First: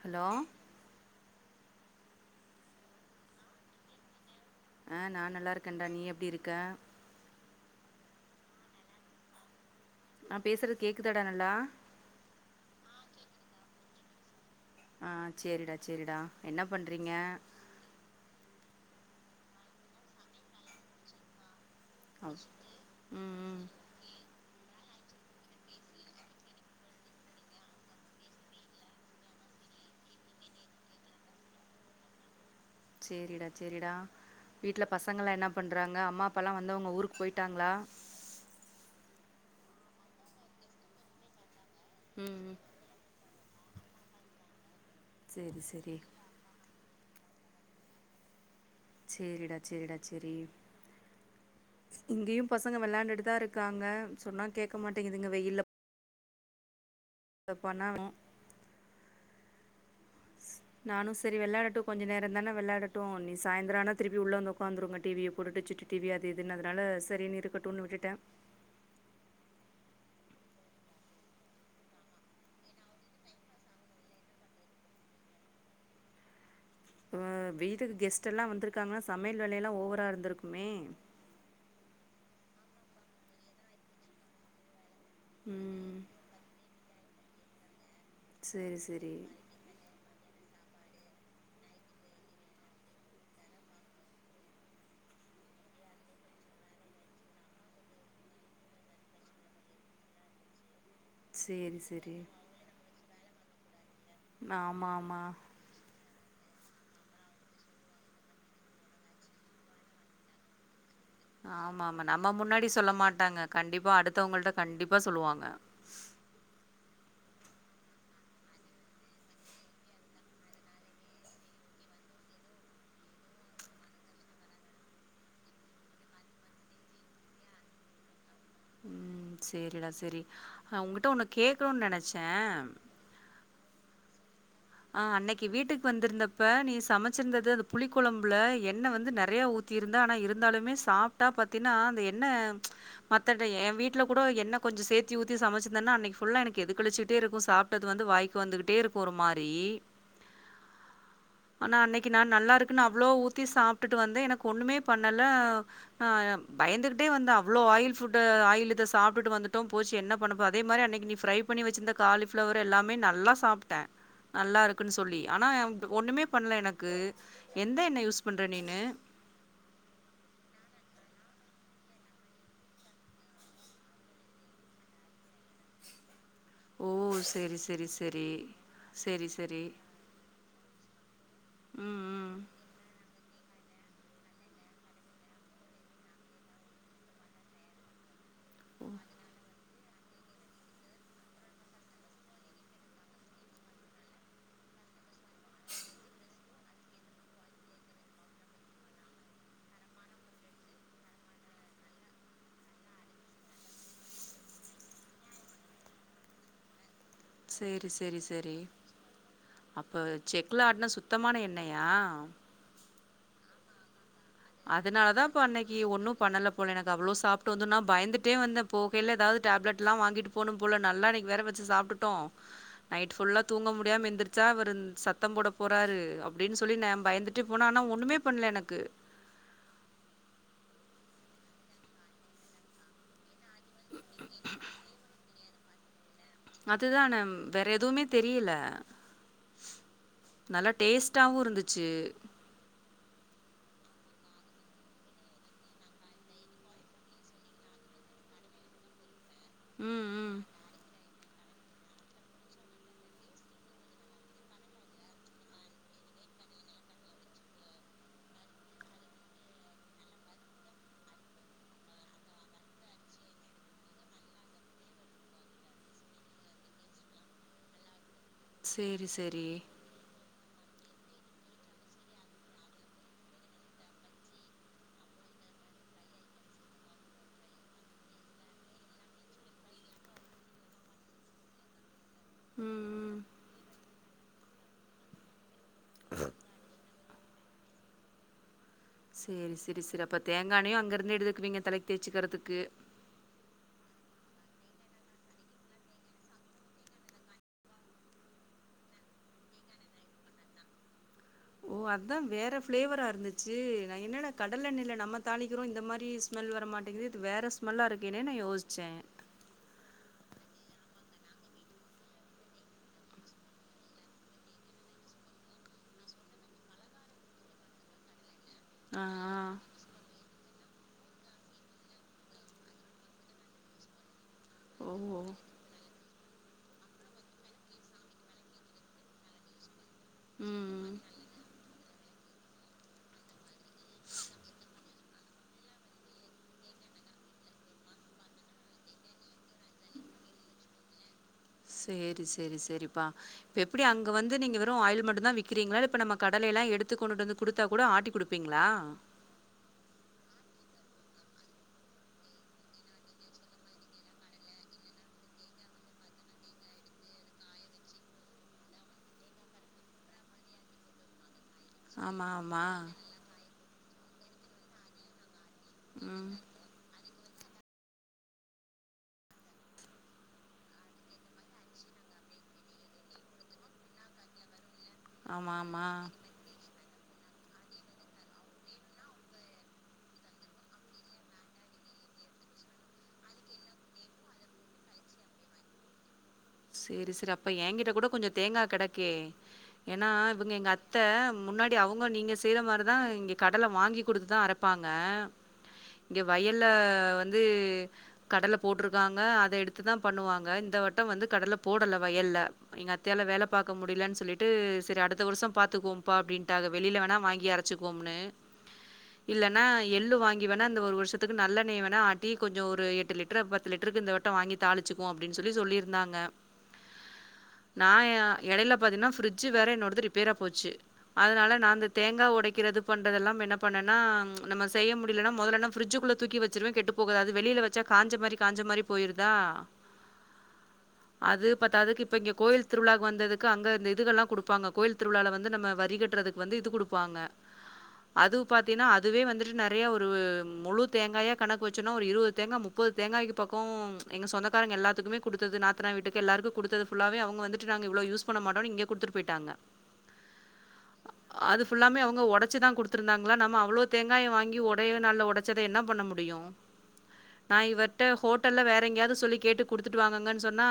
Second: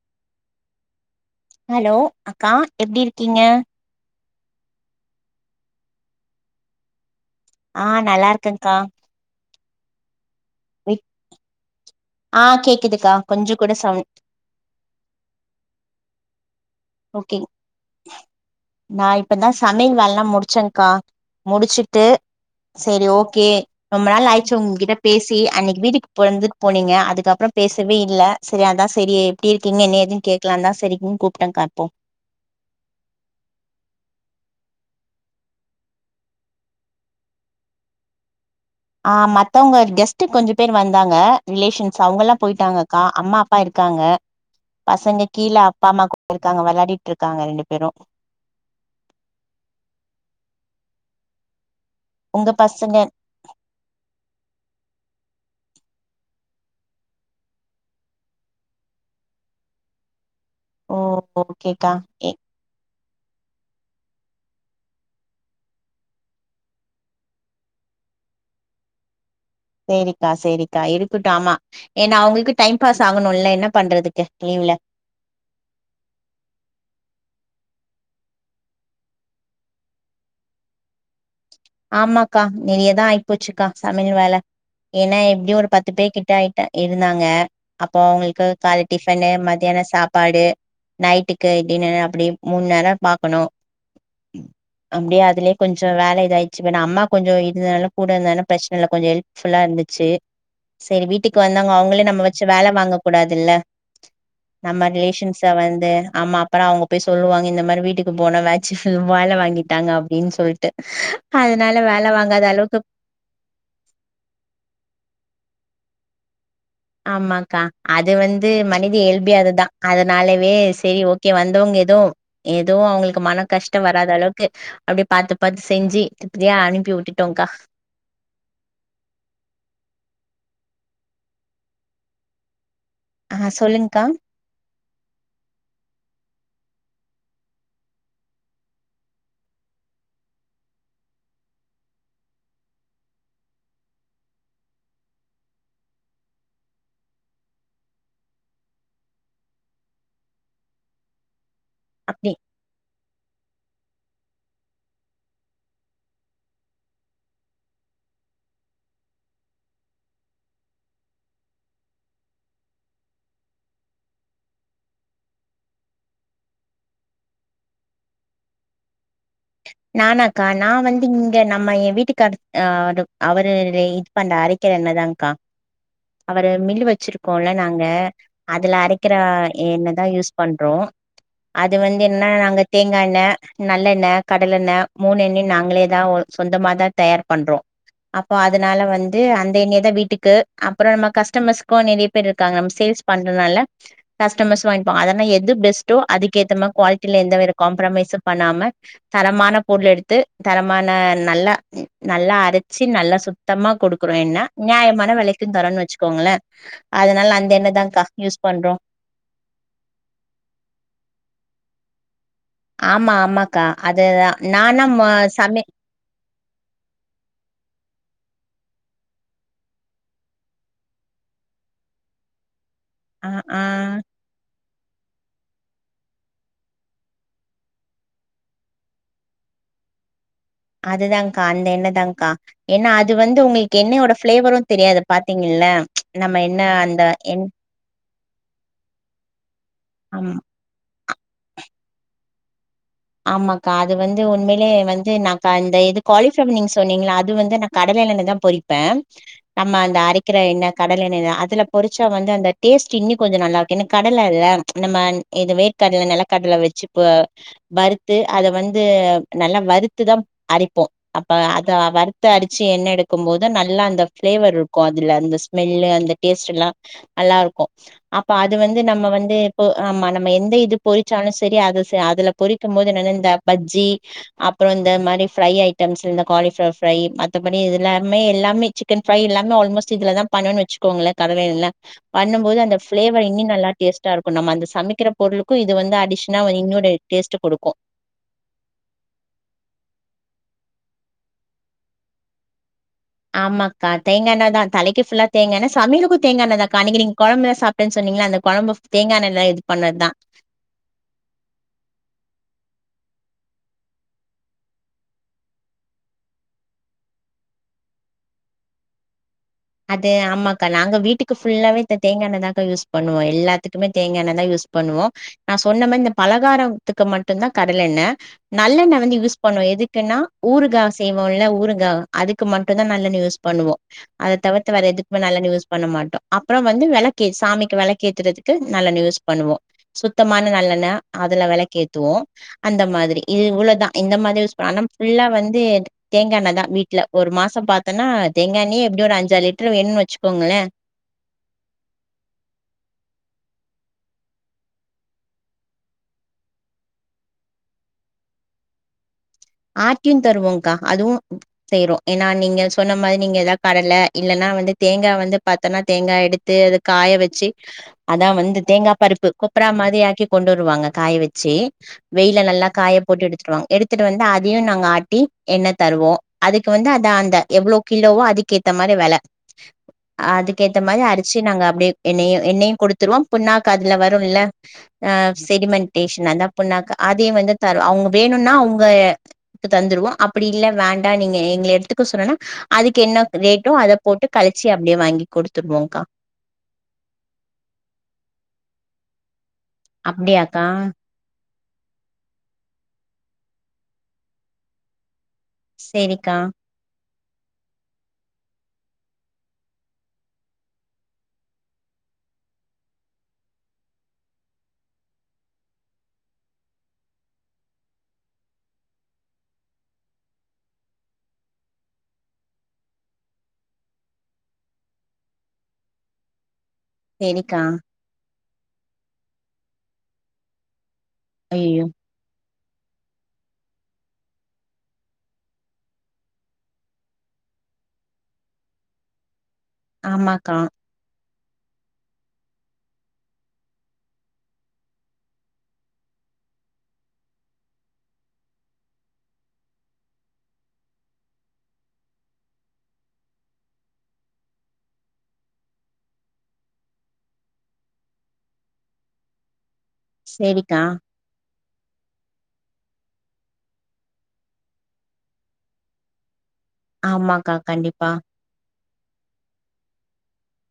Hello hello அக்கா எப்பிடி இருக்கீங்க ஆ நா நல்லா இருக்கேன்டா நீ எப்பிடி இருக்க ஆ நல்லா இருக்கங்கா நா பேசுறது கேக்குதாடா நல்லா ஆ கேக்குதுக்கா கொஞ்ச கூட சவுண் ஆ சேரிடா சேரிடா என்ன பண்றீங்க ஓகே நா இப்பதா சமையல் வேலல்லா முடிச்சேன்கா முடிச்சி ட்டு சரி ம் ஓகே ம் ரொம்ப நாள் ஆய் சோ உங்கிட்ட பேசி அன்னிக்கு வீட்க்கு பொறந்துட்டு போனீங்க அதுக்கப்புறோ பேசவே இல்ல சரி அதா சரி எப்பிடி இருக்கீங்க என்ன ஏதுன்னு கேட்கலாந்தா சரிங்கன்னு கூப்ட்டங்கா போ சேரிடா சேரிடா வீட்டுல பசங்கலா என்ன பண்றாங்க அம்மா அப்பால்லா வந்தவங்க ஊருக்கு போயிட்டாங்களா ஆ மத்தவங்க கெஸ்ட்டு கொஞ்ச பேர் வந்தாங்க ரிலேஷன்ஸ் அவங்க எல்லா ம் போயிட்டாங்கக்கா அம்மா ப்பா இருக்காங்க பசங்க கீழே சேரி அப்பா சேரி அம்மா கூ இருக்காங்க விளையாடிட் ட்டு இருக்காங்க ரெண்டு பேரு சேரிடா சேரிடா சேரி இங்கேயு பசங்க விளாண்டுட்டுதா இருக்காங்க சொன்னா கேட்க மாட்டேங்குதுங்க வெயில அத பண்ணானு ஓ நானு சரி விளாடட்டு ஓகேக்கா கொஞ்ச ஏ நேரோதான விளாட ட்டு நீ சாயந்தர ஆனா திருப்பி உள்ள வந்து உடக்காந்துருங்க டிவிய போட்டுட்டு சுட்டு டிவி அது இதுன்னு அதனால சரின்னு இருக்கட்டுன்னு விட்டுட்டே சேரிக்கா சேரிக்கா இருக்கட்டு ஆமா ஏன்னா அவுங்களுக்கு டைம் பாஸ் ஆகனுல்ல என்ன பண்றதுக்கு லீவ்ல ம் வீட்டுக்கு கெஸ்ட் எல்லா வந்திருக்காங்கன்னா சமையல் வேலைய எல்லா ஓவரா இருந்திருக்குமே ஆமாக்கா நிறைதா ஆயிப்போச்சிக்கா சமையல் வேல ஏன்னா எப்பிடி ஒரு பத்து ம் பேகிட்ட ஆயிட்ட இருந்தாங்க அப்போ அவங்களுக்கு சேரி கால் சேரி டிஃபனு மதியான சாப் பாடு நைட்டுக்கு டின்னர் அப்பிடி மூன் நேரம் பாக்கணு அப்பிடியே அதுலியே கொஞ்ச வேல இதாய் ச்சிப்பே அம்மா கொஞ்சோ இருந்தனால கூட இருந்தால பிரச்சன இல்ல கொஞ்ச ஹெல்ப்ஃபுல்லா இருந்துச்சி சேரி வீட்டுக்கு வந்தாங்க சேரி அவங்களே சேரி நம்ம வச்சி வேல வாங்க கூடாதுல்ல நம்ம ஆமா ஆமா ரிலேஷன்ஸ வந்து அம்மா அப்பறோ அவங்க போய் சொல்லுவாங்க இந்த மாரி வீட்டுக்கு போனே வேச்சி ஃபுல் வேல வாங்கிட்டாங்க அப்டின்னு சொல்லிட்டு ஆமா ஆமா நம்ம முன்னாடி சொல்ல மாட்டாங்க கண்டிப்பா அடுத்தவங்கள்ட்ட கண்டிப்பா சொல்லுவாங்க ஆமாக்கா அது வந்து மனித இயல்பேஅதுதா அதனாலவே சரி ஓகே வந்தவங்க எதோ எதவு அவங்களுக்கு மன கஷ்டோ வராத அளவுக்கு அப்படி பாத்து பாத்து செஞ்சு திருப்தியா அனுப்பி விட்டுட்டோங்க்கா உ சேரிடா சேரிநா உங்கிட்ட ஒன்னு கேக்கணும்னு நனச்சே ஆ சொல்லுங்க்கா ஆ அன்னைக்கு வீட்டுக்கு வந்திருந்தப்ப நீ சமைச்சிருந்தது அந்த புளி குழம்புல எண்ண வந்து நறையா ஊத்திருந்தா ஆனா இருந்தாலுமே சாப்ட்டா பாத்தீன்னா அந்த எண்ன மத்தத எ வீட்டுல கூடோ என்ன கொஞ்சோ சேர்த்தி ஊத்தி சமச்சிருந்தேன்னா அன்னைக்கு ஃபுல்லா எனக்கு எதுகழிச்சுட்டே இருக்கு சாப்ட்டது வந்து வாய்கு வந்துகிட்டே இருக்கு ஒரு மார் ரி ஆனா அன்னைக்கு நா அப்டி நல்லா இருக்குனு அவ்ளோ ஊத்தி சாப் ப்ட்டுட்டு வந்து எனக்கு ஒண்ணுமே பண்ணல ஆ பயந்துகிட்டே வந்தே அவ்ளோ ஆயில் ஃபுட்டு ஆயில் இத சாப்ட்டுட்டு வந்துட்டோ போச்சு என்ன பண்ணப்போ அதே மாரி அன்னைக்கு நீ ஃப்ரை பண்ணி வச்சிருந்த காலிஃபிளவர் எல்லாமே நல்லா சாப்ட்டே நல்லா இருக்குன்னு சொல்லி ஆனா ஒன்னுமே பண்ணல எனக்கு எந்த எண்ண யூஸ் பண்ற நீனு நானாக்கா நா வந்து இங்க நம்ம எ வீட்டுக்கார அ அவரு இது பண்ற அரக்கிற என்னதாங்க்கா அவரு மில் ஓ! வச்சிருக்கோல சரி, நாங்க சரி, சரி. அதில அரைக்கிற சரி, சரி. என்ன தா யூஸ் பண்றோ அது ம், வந்து என்ன ம். நாங்க தேங்கா எண்ண நல்லன்ன கடலென்ன மூணு எண்ணயு நாங்களே தா சொந்தமாதா தயார் பண்றோ அப்போ அதனால வந்து அந்த எண்ணய த வீட்டுக்கு அப்றோ நம்ம கஸ்டமர்ஸ்க நறைய பேர் இருக்காங்க நம்ம சேல்ஸ் பண்றனால கஸ்டமர்ஸ் வாங்கிப்ப அதனா எது பெஸ்ட்டோ அதுக்கேத்த மாரி குவாலிட்டில எந்த வே காம்ப்ரமைசு பண்ணாம தரமான பொருள் எடுத்து தரமான நல்லா நல்லா அரைச்சு நல்லா சுத்தமா கொடுக்குறோன்னா நியாயமான விலைக்கும்ன்னு தரோன்னு வச்சுக்கோங்களே சேரி சேரி சேரி அப்ப செக்ல ஆட்னா சுத்தமான எண்ண யா ஆமா ஆமாக்கா அது ஆ அதனால தாபா அன்னைக்கு ஒன்னு பண்ணல போல எனக்கு அவ்ளோ சாப்ட்டு வந்து நா பயந்துட்டே வந்தே போகையில ஏதாவது டேப்லெட் எல்லா வாங்கிட்டு போணு போல நல்லா இன்னைக்கு வேற வச்சு சாப்ட்டுட்டோ ஆ நைட்ஃபுல்லா ஆ தூங்க முடியாம எந்திரச்சா அவர் சத்தோ போட போறாரு அப்டின்னு சொல்லி ந பயந்துட்டே போனா ஆனா ஒண்ணுமே பண்ணல எனக்கு அதுதான்கா அந்த என்ணதான்கா ஏன்னா அது வந்து உங்களுக்கு என்னயோட ஃப்ளேவரு தெரியாது பாத்தீங்கல்ல நம்ம என்ன அந்த அதுதான என் வேற எதுவுமே தெரியல ஆமா நல்ல டேஸ்ட் டாவு இருந்துச்சு ஆமாக்கா அது வந்து உண்மையிலே வந்து நக்கா அந்த இது குவாலிஃப நீங்க சொன்னீங்கள அது வந்து நா கடலென்னைலதா பொறிப்பே நம்ம அந்த ம், அரைக்கிற ம். என்ன கட டலெண்ணதா அதுல பொரிச்சா வந்து அந்த டேஸ்ட் இன்னு கொஞ்ச நல்லா இருக்கு ஏன்னா கடல இல்ல நம்ம இது வேர்க்கடல நெலக்கடல வச்சு ப்ப வறுத்து அத வந்து நல்லா வறுத்துதா அரைப்போ அப்ப அத வறுத்து அரைச்சு எண்ணெ எடுக்கும் போதுதா நல்லா அந்த ஃபிளேவர் இருக்கு அதுல அந்த ஸ்மெல்லு அந்த டேஸ்ட்டுல்லா நல்லா இருக்கு அப்ப அது வந்து நம்ம சரி, வந்து சரி. இப்ப ஆமா நா நம்ம எந்த இது பொரிச்சாலு சரி அது அதுல பொரிக்கும் போது என்னனா இந்த பஜ்ஜி அப்றோ இந்த மாரி ஃப்ரை ஐட்டம்ஸ் இந்த காலிஃப்ளவர் ஃப்ரை மத்தபடி இது எல்லாமே எல்லாமே சிக்கன் ஃப்ரை எல்லாமே ஆல்மோஸ்ட் இதுலதா பண்ணணுன் வச்சுக்கோங்களே கடல எண்ண பண்ணும்போது அந்த ம், ம். ஃப்ளேவர் இன்னு நல்லா டேஸ்ட் டா இருக்கு நம்ம அந்த சமைக்கிற பொருளு க்கு இது வந்து அடிஷனா இன்னொரு டேஸ்ட்ட குடுக்கு சேரி செரி செரி அப்ப தேங்கா எண்ணெயு அங்க இருந்து எடுத்துக்குவீங்க தலைக்கி தேச்சுக்கிறதுக்கு ஆமாக்கா தேங்கா எண்ணெதா தலைக்கு ஃபுல்லா தேங்கா எண்ணெ சமையலுக்கு தேங்கா எண்ணதாக்கா அன்னைக்கி நீங்க கொழம்புல்லா சாப்ட்டேன்னு சொன்னீங்கல்ல அந்த கொழம்பு தேங்கா எண்ணைல இது பண்ணதுதா ஓ அதா வேற ஃபிளேவரா இருந்துச்சு நா என்னடா கடல எண்ணெயில நம்ம தாளிக்கிறோ இந்த மாரி ஸ்மெல் வர மாட்டேங்குது இது வேற ஸ்மெல்லா இருக்கேன்னுன்னு யோசிச்சே அது ஆமாக்கா நாங்க வீட்டுக்கு ஃபுல்லாவே இந்த தேங்கா எண்ணதாக்கா யூஸ் பண்ணுவோ எல்லாத்துக்குமே தேங்காய் எண்ணைதா யூஸ் பண்ணுவோ நா சொன்ன மாரி இந்த பலகாரத்துக்கு மட்டும்தா கடல எண்ணெ நல்லெண்ண ஆ வந்து யூஸ் ஆ பண்ணுவ எதுக்குன்னா ஊறுகா செய்வோம் இல்ல ஊறுகா அதுக்கு மட்டும்தா நல்லெண்ணெ யூஸ் பண்ணுவோ தவிர்த்து வேற ஓ எதுக்குமே நல்லெண்ண யூஸ் பண்ண மாட்டோ அப்புற வந்து வெளக்கு சாமிக்கு வெளக்கேத்துறதுக்கு நல்லெண்ணெ யூஸ் பண்ணுவோ சுத்தமான நல்லெண்ண ம் அதுல வெளக்கேத் துவோ அந்த மாதிரி இது இவ்ளோதா இந்த மாதிரி யூஸ் பண்ணாலு ஃபுல்லா வந்து தேங்கா எண்ணெதா வீட்ல ஒரு மாசோ பாத்தோன்னா தேங்கா எண்ணயே எப்டியு ஒரு அஞ்சாறு லிட்ரு வேணுன்னு வெச்சுக்கோங்களே சேரி சேரி சேரிப்பா இப்ப எப்டி அங்க வந்து நீங்க வெறு ஆயில் மட்டுந்தா விக்கிறீங்களா இல்ல இப்ப நம்ம கடல எல்லா எடுத்து கொண்டுட்டு வந்து குடுத்தா கூட ஆட்டி குடுப்பீங்களா ஆட்டியு தருவோங்க்கா அதுவு செய்றோ ஏன்னா நீங்க சொன்ன மாரி நீங்க எதா கடல இல்லன்னா வந்து தேங்கா வந்து பாத்தோன்னா தேங்கா எடுத்து அது காய வச்சு அதா வந்து தேங்கா பருப்பு கொப்ரா மாரி ஆக்கி கொண்டு வருவாங்க காய வச்சி ஆமா வெயில்ல ஆமா நல்லா காய போட்டு எடுத்துட்டு வருவாங் எடுத் துட்டு வந்து அ தயு நாங்க ஆட்டி எண்ணெ தருவோ ம் அதுக்கு வந்து அத அந்த எவ்ளோ கிலோவோ அதுக்கேத்த மாரி வெல அதுக்கேத்த மாரி அரச்சு நாங்க அப்டியே எண்ணெயு எண்ணெயு குடுத்துருவோ புண்ணாக்கு அதுல வரு இல்ல ஆ ஆமா ஆமா செடிமென்டேஷன் அதா புண்ணாக்கா அதையு வந்து தருவோ அவுங்க வேணுன்னா அவுங்க ளுக்கு தந்துருவோ அப்பிடி இல்ல வேண்டா நீங்க எங்கள எடுத்துக்க சொன்னோனா அதுக்கு என்ன ரேட்டோ அத போட்டு கழிச்சு அப்டியே வாங்கி குடுத்துருவோங்க்கா சேரி சேரி அப்ப ஏங்கிட்ட கூட கொஞ்ச தேங்கா கெடக்கே ஏன்னா இவங்க அப்படியாக்கா எங்க அத்த முன்னா டி அவங்க நீங்க செய்யற மாரிதா இங்க கடல வாங்கி குடுத்துதா அரப்பாங்க இங்க சரிக்கா வயல்ல ந்து கடல போட்ருக்காங்க அத எடுத்துதா பண்ணுவாங்க இந்த வட்டோ வந்து கடல போடல வயல்ல எங்க அத்தையால வேல பாக்க முடியலன் சொல்லிட்டு சேரி அடுத்த வருசம் பாத்துக்குவோம்பா அப்பிடின்டாங்க வெளில வேணா வாங்கி அரச்சிகுவோம்னு இல்லனா எள்ளு வாங்கி வேணா இந்த ஒரு வருஷ்த்துக்கு நல்லெண்ணய வேணா ஆட்டி கொஞ்சோ ஒரு எட்டு லிட்டரு பத்து லிட்டர்க்கு இந்த வட்டம் வாங்கி தாளிச்சிக்குவோ அப்பிடின் சொல்லி சொல்லிரு ந்தாங்க சரிக்கா நா எ எடையில பாத்தீங்கன்னா பிரிட்ஜ் வேற என்னொட து ரிப்பேரா போச்சி அதனால நா ஐயோ இந்த தேங்கா ஒடைக் க்கிறது பண்றதெல்லா என்ன பண்ணனா நம செய்ய முடியலன்னா முதல்லன ஃப்ரிட்ஜிக்குள்ள தூக்கி வச்சிருவே கெட்டு போகாது வெளிய வச்சா காஞ்ச மாரி காஞ்ச மாரி போயிருதா ஆமாக்கா அது பத்தாததுக்கு இப்ப இங்க கோயில் திருவிழாக்கு வந்ததுக்கு அங்க இந்த இதுகல்லா குடுப்பாங்க கோயில் திருவிழால வந்து நம்ம வரிகட்டுறதுக்கு வந்து இது குடுப்பாங்க அது பாத்தீன்னா அதுவே வந்துட்டு நெறைய ஒரு முழு தேங்காயா கணக்கு வச்சோன்னா ஒரு இருவது தேங்கா முப்பது தேங்காய்க்கு பக்கோ எங்க சொந்தக்காரங்க எல்லாத்துக்குமே குடுத்தது நா ட்ர வீட்டுக்கு எல்லாருக்கு குடுத்தது ஃபுல்லாவே அவங்க வந்துட்டு நாங்க இவ்ளோ யூஸ் பண்ண மாட்டோனு இங்க குடுத்து போயிட்டாங்க சரிக்கா அது ஃபுல்லாமே அவங்க ஒடச்சிதா குடுத் த் இருந்தாங்களா நம்ம அவ்ளோ தேங்காய வாங்கி ஒடே நாள்ல ஒ ஒடச்சத என்ன பண்ண முடியு ஆமாக்கா நா இவர்ட்ட கண்டிப்பா ஹோட்டல்ல வேற எங்கேயாது சொல்லி கேட்டு குடுத்துட்டு வாங்கங்கன் சொன்னா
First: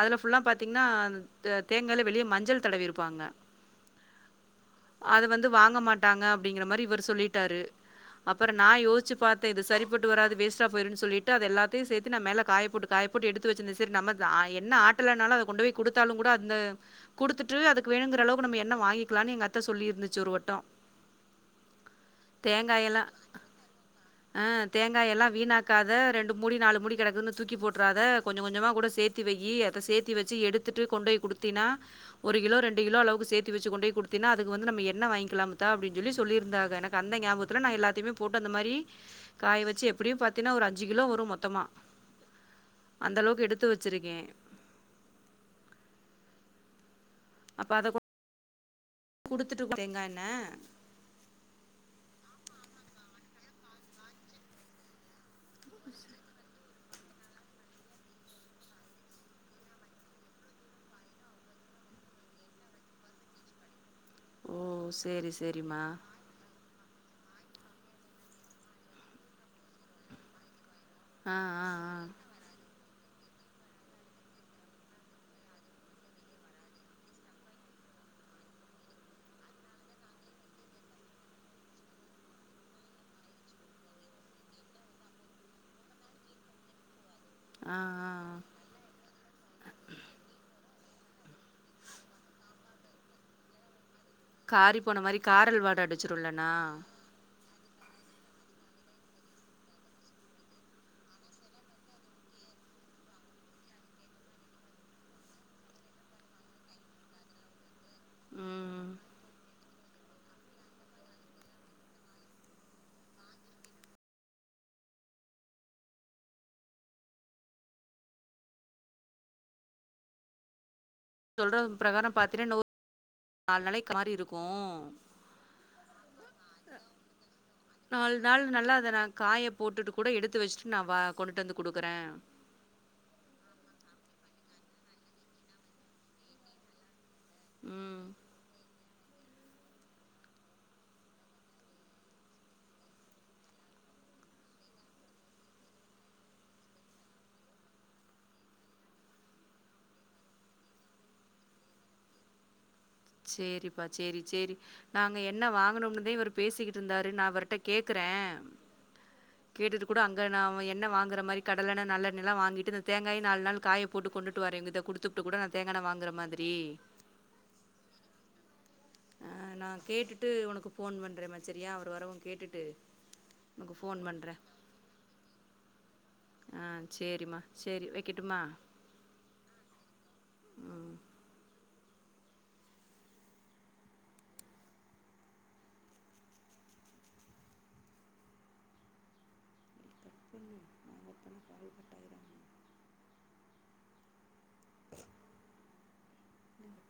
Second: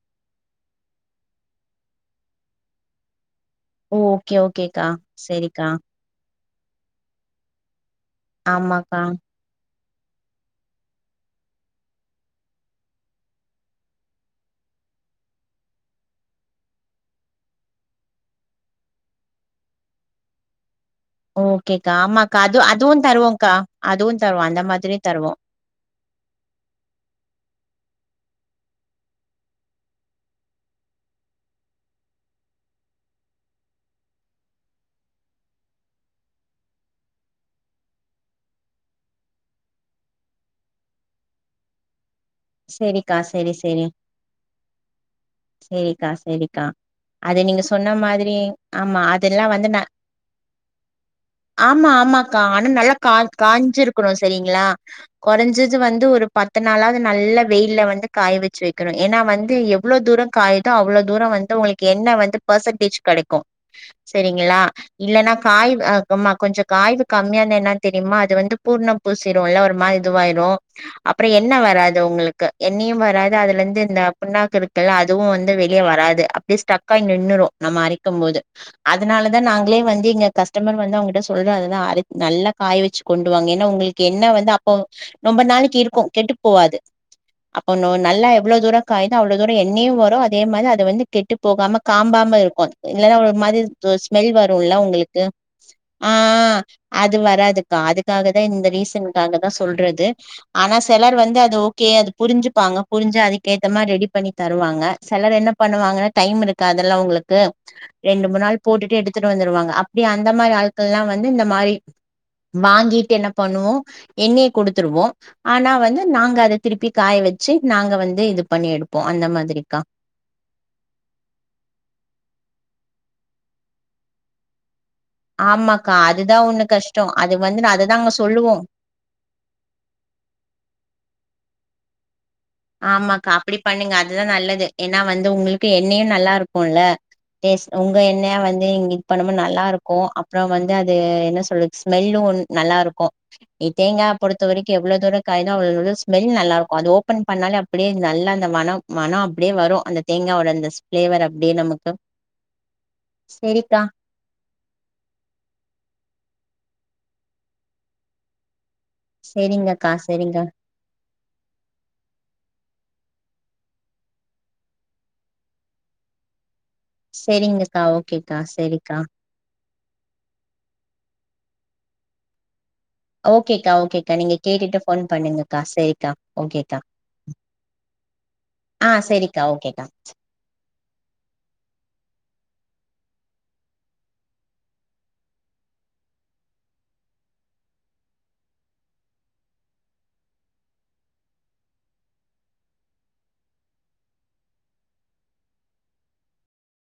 அதுல ஃபுல்லா பாத்தீங்கன்னா இந்த தேங்காய்ல வெளிய மஞ்சள் தடவி இருப்பாங்க ஓ ஓகே ஓகேக்கா சேரிக்கா அப்பிடிங்கற மாரி இவர் சொல்லிட்டாரு அப்புறோ நா ஆமாக்கா யோசிச்சி பாத்தே இது சரி போட்டு வராது வேஸ்டா போயிருனு சொல்லிட்டு அத எல்லத்தியு சேத்து நா மேல காய போட்டு காய போட்டு எடுத்து வச்சிருந்த சரி நம்மதா எண்ணெ ஆட்டலனாலு அத கொண்டு போய் குடுத்தாலு கூட அந்த குடுத்துட்டு அதுக்கு வேணுங்கிற அளவுக்கு நம்ம எண்ணெ வாங்கிக்கலானு எங்க அத்த சொல்லி இருந்துச்சி ஒருவட்டோ ஓகேக்கா ஆமாக்கா அது தேங்காய் அதுவு எல்லா தருவோங்க்கா அதுவு தருவோ அ அந்த மாதிரியு தேங்காய் எல்லா தருவோ வீணாக்காத ரெண்டு மூடி நாலு மூடி கெடக்குதுன்னு தூக்கி போட் க்காத கொஞ்ச கொஞ்சமா கூட சேத்தி வையி அத சேத்தி வச்சி எடுத்துட்டு கொண்டு ஓய் குடுத்தீனா ஒரு கிலோ ரெண்டு கிலோ அளவுக்கு சேத்தி வச்சி கொண்டு ஓய் குடுத்தீனா அதுக்கு வந்து நம்ம என்ன வாங்கிக்கலா தா அப்பிடின் சொல்லி சொல்லிருந்தாங்க எனக்கு அந்த ஞாபத்துல நா எல்லாத்தியுமே போட்டு அந்த மாரி காய வச்சி எப்பிடியு பாத்தீன்னா ஒரு அஞ்சு கிலோ வரு மொத்தமா சேரிக்கா அந்த அளவுக்கு சேரி சே எடுத்து சேரி வச்சிருக்கேன். சேரிக்கா சேரிக்கா அத நீங்க அப்ப சொன்ன கொ மாதிரி ஆமா அதெல்லா குடுத்துட்டு வந்து ந தேங்கா எண்ணெ. ஆமா ஆமா கா ஆனா நல்லா கா காஞ்சிருக்கனு சரிங்களா கொறஞ்சது வந்து ஒரு பத் த்து நாலாது நல்ல வெயில்ல வந்து காய வச்சிவைக்கனு ஏன்னா வந்து எவ்ளோ தூரோ காயுதோ அவ்ளோ தூரோ வந்து உங்களுக்கு என்ன வந்து பர்சன்டேஜ் கடைக்கு ஓ! சரிங்களா இல்லன்னா சரி காய் சரிம்மா. வகமா கொஞ்ச காய்வு கம்மியான என்னன்ன தெரியுமா அது வந்து பூர்ணம் பூசிரும்ல்ல ஒரு மாதி இதுவாயிரு ஆ ஆ ஆ ருக்கு எண்ணையு வராது அதுல இருந்து இந்த புண்ணாக்கு இருக்குல்ல அதுவு வந்து வெளிய வராது அப்டிய ஸ்டக் ஆய் நின்னுரு நம்ம அரைக்கும் போது அதனாலதா நாங்களே வந்து எங்க கஸ்டமர் வந்து அவங்கிட்ட சொல்ற அததா நல்லா காய வச்சு கொண்டுவாங்க ஏன்னா உங்களுக்கு என்ன வந்து அப்போ ரொம்ப நாளைக்கு இருக்கு கெட்டு போவாது அப்ப ஆ நும் நல்லா ஆ. எவ்ளோதூரோ காயுதோ அவ்ளோதூரோ எண்ணயு வரு அதே மாரி அத வந்து கெட்டு போகாம காம்பாம இருக்கு இல்லன்னா ஒரு மாரி ஜோ ஸ்மெல் வரும்ல காறி போன மாரி உங்களுக்கு காரல் வாட ஆ அடிச்சுரும்லண்ணா? அது வராது அதுக்காக தா இந்த ரீசன்க்காக தா சொல்றது ஆனா சிலர் வந்து அது கே அது புரிஞ்சுப்பாங்க புரிஞ்சு அதுக் ஏத்தமாரி ரெடி பண்ணி தருவாங்க சிலர் என்ன பண்ணுவாங்கன்னா டைம் இருக்காதுல்ல அவ்ங்களுக்கு ரெண்டு மூணு நாள் ம். போட்டுட்டு எடுத்துட்டு வந்துடுவாங்க அப்டி அந்த மாரி ஆள்களல்லா வந்து இந்த மாரி வாங்கிட்டு என்ன பண்ணுவோ என்னயே கொடுத்துருவோ ஆனா வந்து நாங்க அது திருப்பி காய வச்சு நாங்க வந்து இது பண்ணி எடுப்போ அந்த மாதிரிக்கா சொல்றதுக் பிரகாரோ பாத்தேன்ன நாலு நாளேக் காறிருக்கு ஆமாக்காஅத் நாலு நாள் சொல்லுவோ நல்லா அத நா காய போட்டுட்டு கூட எடுத்து வச்சுட்டு நா வா கொண்டுட்டு வந்து குடுக்குறே ஆமாக்கா அப்டி பண்ணுங்க அதுதா நல்லது ஏன்னா வந்து உங்களுக்கு என்னையு நல்லா இருக்கும்ல டேஸ்ட் உங்க ம். என்ன வந்து எங்க பண்ணம நல்லா இருக்கு அப்புற வந்து அது என்ன சொல்றது ஸ்மெல்லு நல்லா இருக்கு தேங்கா பொறுத்த வரைக்கு எவ்வள தூரோ காயுதோ அவள [unintelligible] ஸ்மெல் நல்லா இருக்கு அது ஓப்பன் பண்ணாலே அப்டியே நல்லா அந்த மனோ மனோ அப்டியே வரு அந்த தேங்காவோட அந்த ஃபிளேவர் அப்டியே நமக்கு செரிக்கா சேரிப்பா சேரி சேரி நாங்க என்ன வாங்கனும்னுதே இவர் பேசிக்கிட் இருந்தாரு நா அவர்ட்ட கேக்குறே கேட்டது செரிங்கக்கா கூட அங்க செரிங்க நா எண்ண வாங்குற மாரி கடலெண்ண நல்லெண்ணெல்லா வாங்கிட்டு ந்தேங் காய் நால்நாள் காயப்போட்டு கொண்டுட்டு வரேங்குது குடுத்துப்ட்டு கூட நா தேங்காண்ண வாங்குற மாதிரி சேரிங்கக்கா ஓகேக்கா சரி அ நா கேட்டுட்டு ஒனக்கு ஃபோன் பண்றே மதி சரியா அவர் வரவு கேட்டுட்டு ஓகேக்கா உனக்கு ஃபோன் ஓகேக்கா நீங்க பண்றேன். கேட்டுட்டு ஃபோன் பண்ணுங்கக்கா சேரிக்கா ஆ ஓகேக்கா சரிம்மா. சரி வைக்கட்டுமா? அ செரிக்கா ஓகேக்கா [inaudible]